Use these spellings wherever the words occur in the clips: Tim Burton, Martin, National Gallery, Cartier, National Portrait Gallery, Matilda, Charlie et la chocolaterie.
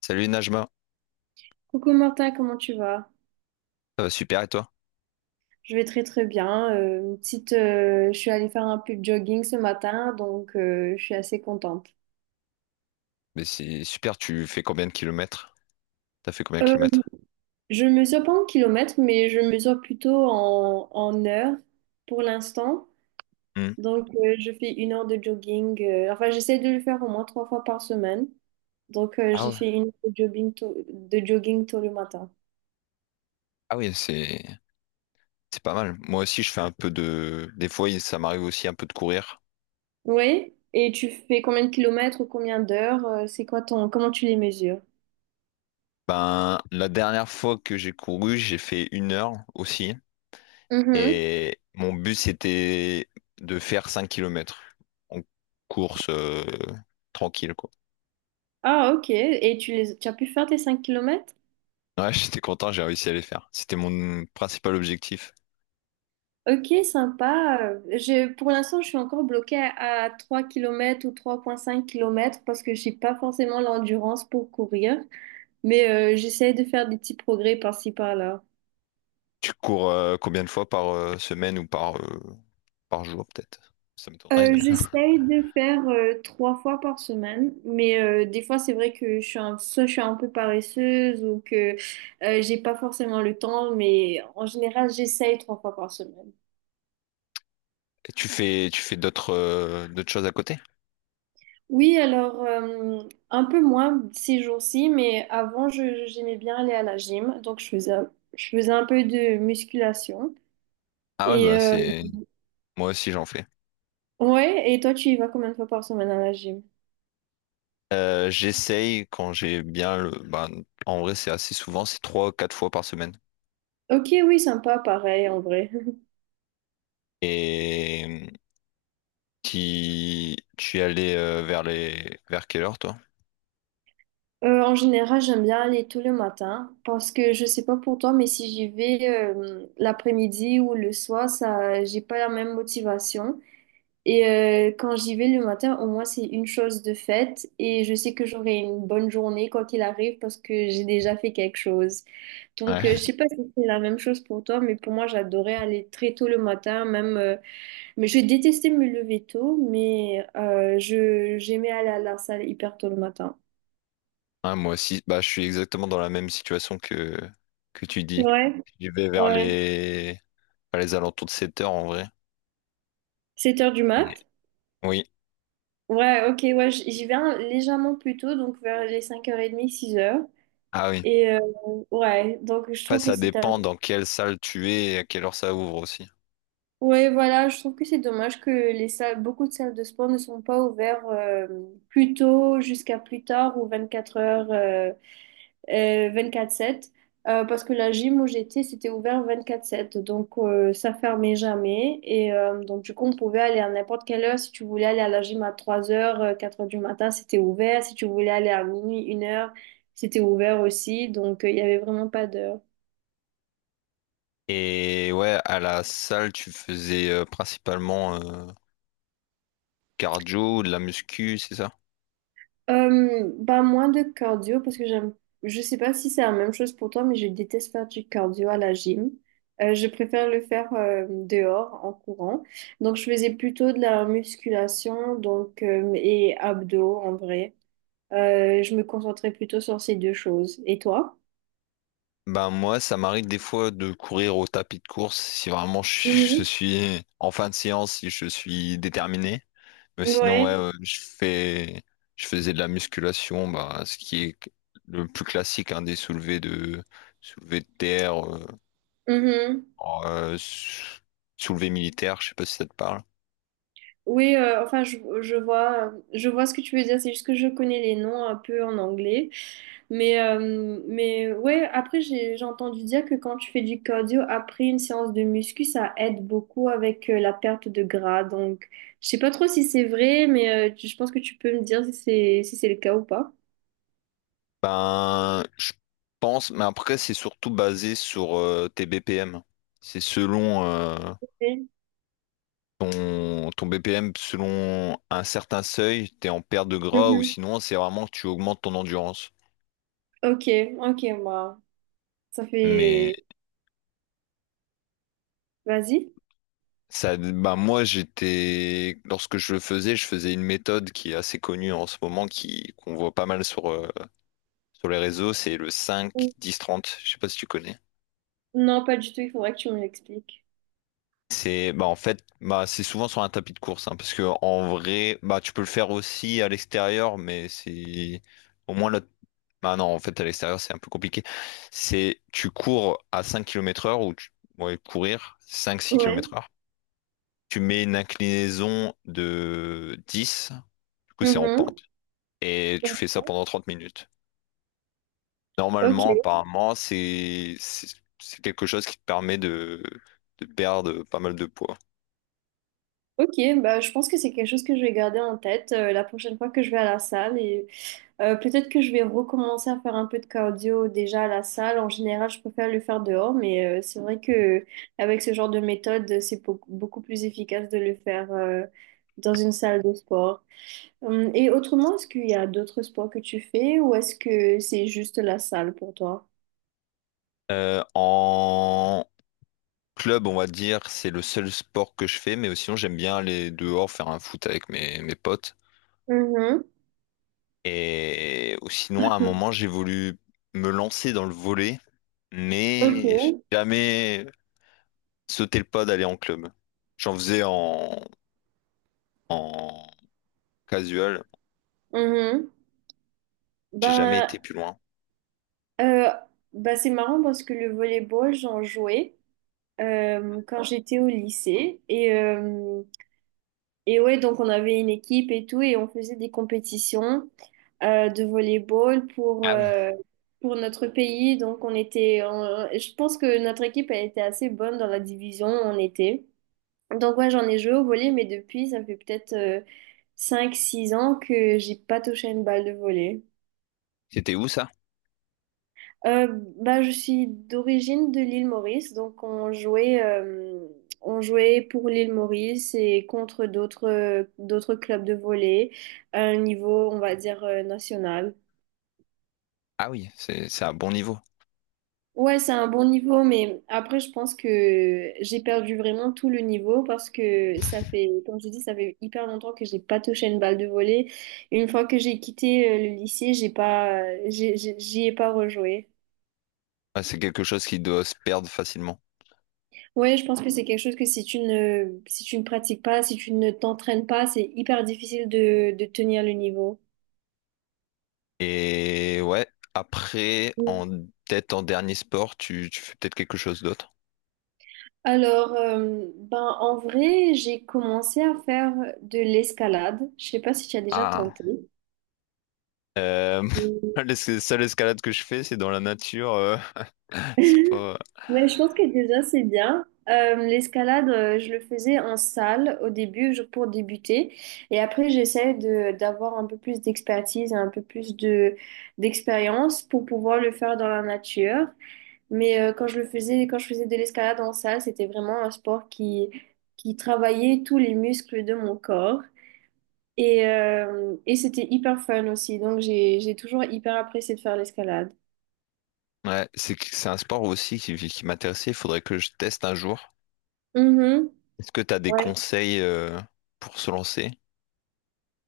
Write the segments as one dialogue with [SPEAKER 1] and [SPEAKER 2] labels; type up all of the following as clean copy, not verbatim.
[SPEAKER 1] Salut Najma,
[SPEAKER 2] Coucou Martin, comment tu vas?
[SPEAKER 1] ça va super et toi?
[SPEAKER 2] Je vais très très bien. Je suis allée faire un peu de jogging ce matin, donc je suis assez contente.
[SPEAKER 1] Mais c'est super, tu fais combien de kilomètres? T'as fait combien de
[SPEAKER 2] Euh,
[SPEAKER 1] kilomètres?
[SPEAKER 2] je mesure pas en kilomètres, mais je mesure plutôt en heures pour l'instant.
[SPEAKER 1] Hmm.
[SPEAKER 2] Donc je fais une heure de jogging. Enfin, j'essaie de le faire au moins trois fois par semaine. Donc
[SPEAKER 1] Ah
[SPEAKER 2] j'ai
[SPEAKER 1] ouais.
[SPEAKER 2] fait une heure de jogging tôt le matin.
[SPEAKER 1] Ah oui, c'est pas mal. Moi aussi, je fais un peu de… Des fois, ça m'arrive aussi un peu de courir.
[SPEAKER 2] Oui. Et tu fais combien de kilomètres ou combien d'heures? Comment tu les mesures?
[SPEAKER 1] Ben, la dernière fois que j'ai couru, j'ai fait une heure aussi. Et mon but, c'était de faire 5 kilomètres en course tranquille, quoi.
[SPEAKER 2] Ah, ok. Et tu as pu faire tes 5 kilomètres?
[SPEAKER 1] Ouais, j'étais content, j'ai réussi à les faire. C'était mon principal objectif.
[SPEAKER 2] Ok, sympa. Pour l'instant, je suis encore bloquée à 3 km ou 3,5 kilomètres parce que j'ai pas forcément l'endurance pour courir. Mais j'essaie de faire des petits progrès par-ci, par-là.
[SPEAKER 1] Tu cours combien de fois par semaine ou par… par jour peut-être. Ça m'étonnerait, mais.
[SPEAKER 2] Euh, j'essaie de faire trois fois par semaine, mais des fois c'est vrai que soit je suis un peu paresseuse ou que j'ai pas forcément le temps, mais en général j'essaye trois fois par semaine.
[SPEAKER 1] Et tu fais d'autres d'autres choses à côté?
[SPEAKER 2] Oui, alors un peu moins ces jours-ci, mais avant, j'aimais bien aller à la gym, donc je faisais un peu de musculation.
[SPEAKER 1] Ah ouais,
[SPEAKER 2] Et
[SPEAKER 1] bah c'est. Moi aussi j'en fais.
[SPEAKER 2] ouais, et toi, tu y vas combien de fois par semaine à la gym?
[SPEAKER 1] J'essaye quand j'ai bien le. Bah, en vrai, c'est assez souvent, c'est trois, quatre fois par semaine.
[SPEAKER 2] Ok, oui, sympa, pareil en vrai.
[SPEAKER 1] Et qui tu es allé vers les vers quelle heure toi?
[SPEAKER 2] En général, j'aime bien aller tous les matins parce que je sais pas pour toi, mais si j'y vais l'après-midi ou le soir, ça, j'ai pas la même motivation. Et quand j'y vais le matin, au moins c'est une chose de faite et je sais que j'aurai une bonne journée quoi qu'il arrive parce que j'ai déjà fait quelque chose.
[SPEAKER 1] Ouais.
[SPEAKER 2] Donc je sais pas si c'est la même chose pour toi, mais pour moi j'adorais aller très tôt le matin, même mais je détestais me lever tôt, mais je j'aimais aller à la salle hyper tôt le matin.
[SPEAKER 1] Ouais, moi aussi, bah je suis exactement dans la même situation que tu dis.
[SPEAKER 2] Ouais,
[SPEAKER 1] Je vais
[SPEAKER 2] ouais.
[SPEAKER 1] vers les alentours de 7 heures en vrai.
[SPEAKER 2] 7 heures du
[SPEAKER 1] Et-
[SPEAKER 2] mat?
[SPEAKER 1] Oui.
[SPEAKER 2] Ouais, ok, ouais, j'y vais légèrement plus tôt, donc vers les 5h30, 6 heures.
[SPEAKER 1] Ah oui.
[SPEAKER 2] Et ouais, donc je
[SPEAKER 1] Après,
[SPEAKER 2] trouve que
[SPEAKER 1] ça
[SPEAKER 2] c'est
[SPEAKER 1] dépend
[SPEAKER 2] tellement...
[SPEAKER 1] dans quelle salle tu es et à quelle heure ça ouvre aussi.
[SPEAKER 2] Ouais, voilà, je trouve que c'est dommage que les salles, beaucoup de salles de sport ne sont pas ouvertes plus tôt jusqu'à plus tard ou 24 heures, 24-7. Parce que la gym où j'étais, c'était ouvert 24-7. Donc, ça fermait jamais. Et donc, du coup, on pouvait aller à n'importe quelle heure. Si tu voulais aller à la gym à 3 heures, 4 heures du matin, c'était ouvert. Si tu voulais aller à minuit, une heure, c'était ouvert aussi. Donc, il y avait vraiment pas d'heure.
[SPEAKER 1] Et ouais, à la salle, tu faisais principalement cardio, de la muscu, c'est ça?
[SPEAKER 2] Bah moins de cardio parce que j'aime, je sais pas si c'est la même chose pour toi mais je déteste faire du cardio à la gym. Je préfère le faire dehors en courant, donc je faisais plutôt de la musculation donc et abdos en vrai. Je me concentrais plutôt sur ces deux choses, et toi?
[SPEAKER 1] Ben moi, ça m'arrive des fois de courir au tapis de course si vraiment je, suis je
[SPEAKER 2] Mhm.
[SPEAKER 1] suis en fin de séance, si je suis déterminé. Mais sinon, ouais,
[SPEAKER 2] Ouais.
[SPEAKER 1] je fais, je faisais de la musculation, bah, ce qui est le plus classique, hein, des soulevés de terre,
[SPEAKER 2] Mhm.
[SPEAKER 1] oh, euh, sou- soulevés militaires, je sais pas si ça te parle.
[SPEAKER 2] Oui, enfin, je vois ce que tu veux dire. C'est juste que je connais les noms un peu en anglais. Mais ouais, après, j'ai entendu dire que quand tu fais du cardio, après une séance de muscu, ça aide beaucoup avec la perte de gras. Donc, je sais pas trop si c'est vrai, mais je pense que tu peux me dire si si c'est le cas ou pas.
[SPEAKER 1] Ben, je pense, mais après, c'est surtout basé sur tes BPM. C'est selon
[SPEAKER 2] Oui.
[SPEAKER 1] ton BPM, selon un certain seuil, t'es en perte de gras ou
[SPEAKER 2] Mhm.
[SPEAKER 1] sinon, c'est vraiment que tu augmentes ton endurance.
[SPEAKER 2] Ok, ok, bah, ça
[SPEAKER 1] Mais
[SPEAKER 2] fait... Vas-y.
[SPEAKER 1] ça, bah moi, j'étais, lorsque je le faisais, je faisais une méthode qui est assez connue en ce moment, qui qu'on voit pas mal sur, sur les réseaux, c'est le cinq
[SPEAKER 2] Mm.
[SPEAKER 1] dix trente Je sais pas si tu connais.
[SPEAKER 2] Non, pas du tout, il faudrait que tu me l'expliques.
[SPEAKER 1] C'est, bah en fait, bah c'est souvent sur un tapis de course, hein, parce que en vrai, bah tu peux le faire aussi à l'extérieur, mais c'est au moins là. Bah non, en fait, à l'extérieur, c'est un peu compliqué. C'est, tu cours à 5 km/h ou tu, ouais, courir cinq six
[SPEAKER 2] Ouais.
[SPEAKER 1] kilomètres heure. Tu mets une inclinaison de 10. Du coup, c'est en
[SPEAKER 2] Mhm.
[SPEAKER 1] pente. Et tu fais ça pendant 30 minutes.
[SPEAKER 2] Ok.
[SPEAKER 1] Normalement, apparemment, c'est quelque chose qui te permet de perdre pas mal de poids.
[SPEAKER 2] Ok, bah, je pense que c'est quelque chose que je vais garder en tête la prochaine fois que je vais à la salle et peut-être que je vais recommencer à faire un peu de cardio déjà à la salle. En général, je préfère le faire dehors, mais c'est vrai que avec ce genre de méthode, c'est beaucoup, beaucoup plus efficace de le faire dans une salle de sport. Et autrement, est-ce qu'il y a d'autres sports que tu fais ou est-ce que c'est juste la salle pour toi?
[SPEAKER 1] En club, on va dire, c'est le seul sport que je fais, mais sinon, j'aime bien aller dehors faire un foot avec mes, mes potes.
[SPEAKER 2] Mhm.
[SPEAKER 1] Et sinon, à un moment, j'ai voulu me lancer dans le volley,
[SPEAKER 2] Ok.
[SPEAKER 1] mais j'ai jamais sauté le pas d'aller en club. J'en faisais en, en casual,
[SPEAKER 2] Mhm.
[SPEAKER 1] j'ai jamais
[SPEAKER 2] Ben,
[SPEAKER 1] été plus loin.
[SPEAKER 2] euh, ben, c'est marrant parce que le volleyball, j'en jouais. Quand j'étais au lycée. Et ouais, donc on avait une équipe et tout, et on faisait des compétitions de volleyball
[SPEAKER 1] Ah oui.
[SPEAKER 2] pour notre pays. Je pense que notre équipe elle était assez bonne dans la division où on était. Donc ouais, j'en ai joué au volley, mais depuis, ça fait peut-être cinq six ans que j'ai pas touché une balle de volley.
[SPEAKER 1] C'était où ça?
[SPEAKER 2] Euh, bah, je suis d'origine de l'île Maurice, donc on jouait pour l'île Maurice et contre d'autres d'autres clubs de volley à un niveau, on va dire, national.
[SPEAKER 1] Ah oui, c'est un bon niveau.
[SPEAKER 2] Ouais, c'est un bon niveau, mais après, je pense que j'ai perdu vraiment tout le niveau parce que ça fait, comme je dis, ça fait hyper longtemps que j'ai pas touché une balle de volley. Une fois que j'ai quitté le lycée, j'y ai pas rejoué.
[SPEAKER 1] Ah, c'est quelque chose qui doit se perdre facilement.
[SPEAKER 2] Ouais, je pense que c'est quelque chose que si tu ne pratiques pas, si tu ne t'entraînes pas, c'est hyper difficile de tenir le niveau.
[SPEAKER 1] Et ouais, après,
[SPEAKER 2] Mm.
[SPEAKER 1] en tête en dernier sport, tu fais peut-être quelque chose d'autre.
[SPEAKER 2] Alors, ben, en vrai, j'ai commencé à faire de l'escalade. Je sais pas si tu as déjà
[SPEAKER 1] Ah,
[SPEAKER 2] tenté.
[SPEAKER 1] euh,
[SPEAKER 2] Mm.
[SPEAKER 1] la seule escalade que je fais, c'est dans la nature. C'est pas…
[SPEAKER 2] Mais je pense que déjà, c'est bien. L'escalade, je le faisais en salle au début pour débuter. Et après, j'essaie d'avoir un peu plus d'expertise, un peu plus d'expérience pour pouvoir le faire dans la nature. Mais quand je le faisais, quand je faisais de l'escalade en salle, c'était vraiment un sport qui travaillait tous les muscles de mon corps. Et c'était hyper fun aussi. Donc j'ai toujours hyper apprécié de faire l'escalade.
[SPEAKER 1] Ouais, c'est un sport aussi qui m'intéressait. Il faudrait que je teste un jour.
[SPEAKER 2] Mhm.
[SPEAKER 1] Est-ce que tu as des
[SPEAKER 2] Ouais.
[SPEAKER 1] conseils pour se lancer?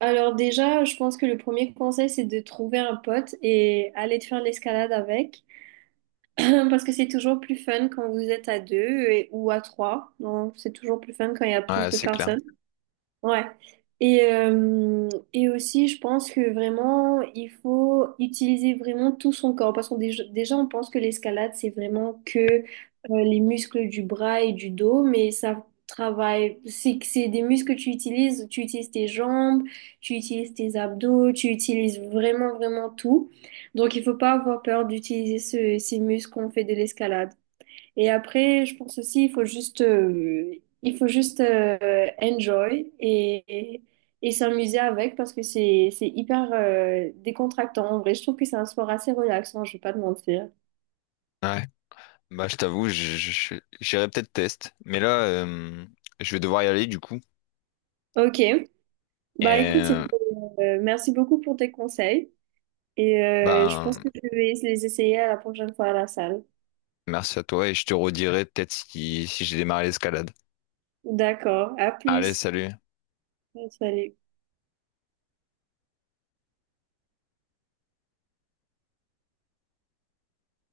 [SPEAKER 2] Alors déjà, je pense que le premier conseil, c'est de trouver un pote et aller te faire l'escalade avec. Parce que c'est toujours plus fun quand vous êtes à deux ou à trois. Donc c'est toujours plus fun quand il y a plus
[SPEAKER 1] Ouais,
[SPEAKER 2] de
[SPEAKER 1] c'est clair.
[SPEAKER 2] personnes. Ouais. Et aussi, je pense que vraiment, il faut utiliser vraiment tout son corps. Parce qu'on déjà, on pense que l'escalade, c'est vraiment que les muscles du bras et du dos, mais ça travaille. Que c'est des muscles que tu utilises. Tu utilises tes jambes, tu utilises tes abdos, tu utilises vraiment, vraiment tout. Donc, il faut pas avoir peur d'utiliser ces muscles qu'on fait de l'escalade. Et après, je pense aussi, il faut juste enjoy et, et s'amuser avec parce que c'est hyper décontractant. En vrai, je trouve que c'est un sport assez relaxant, je vais pas te mentir.
[SPEAKER 1] Ouais. Bah, je t'avoue, j'irai peut-être test. Mais là, je vais devoir y aller du coup.
[SPEAKER 2] Ok,
[SPEAKER 1] Et
[SPEAKER 2] bah écoute, merci beaucoup pour tes conseils et je pense
[SPEAKER 1] ben,
[SPEAKER 2] que je vais les essayer à la prochaine fois à la salle.
[SPEAKER 1] merci à toi et je te redirai peut-être si, si j'ai démarré l'escalade.
[SPEAKER 2] D'accord, à
[SPEAKER 1] Allez,
[SPEAKER 2] plus.
[SPEAKER 1] salut.
[SPEAKER 2] Salut.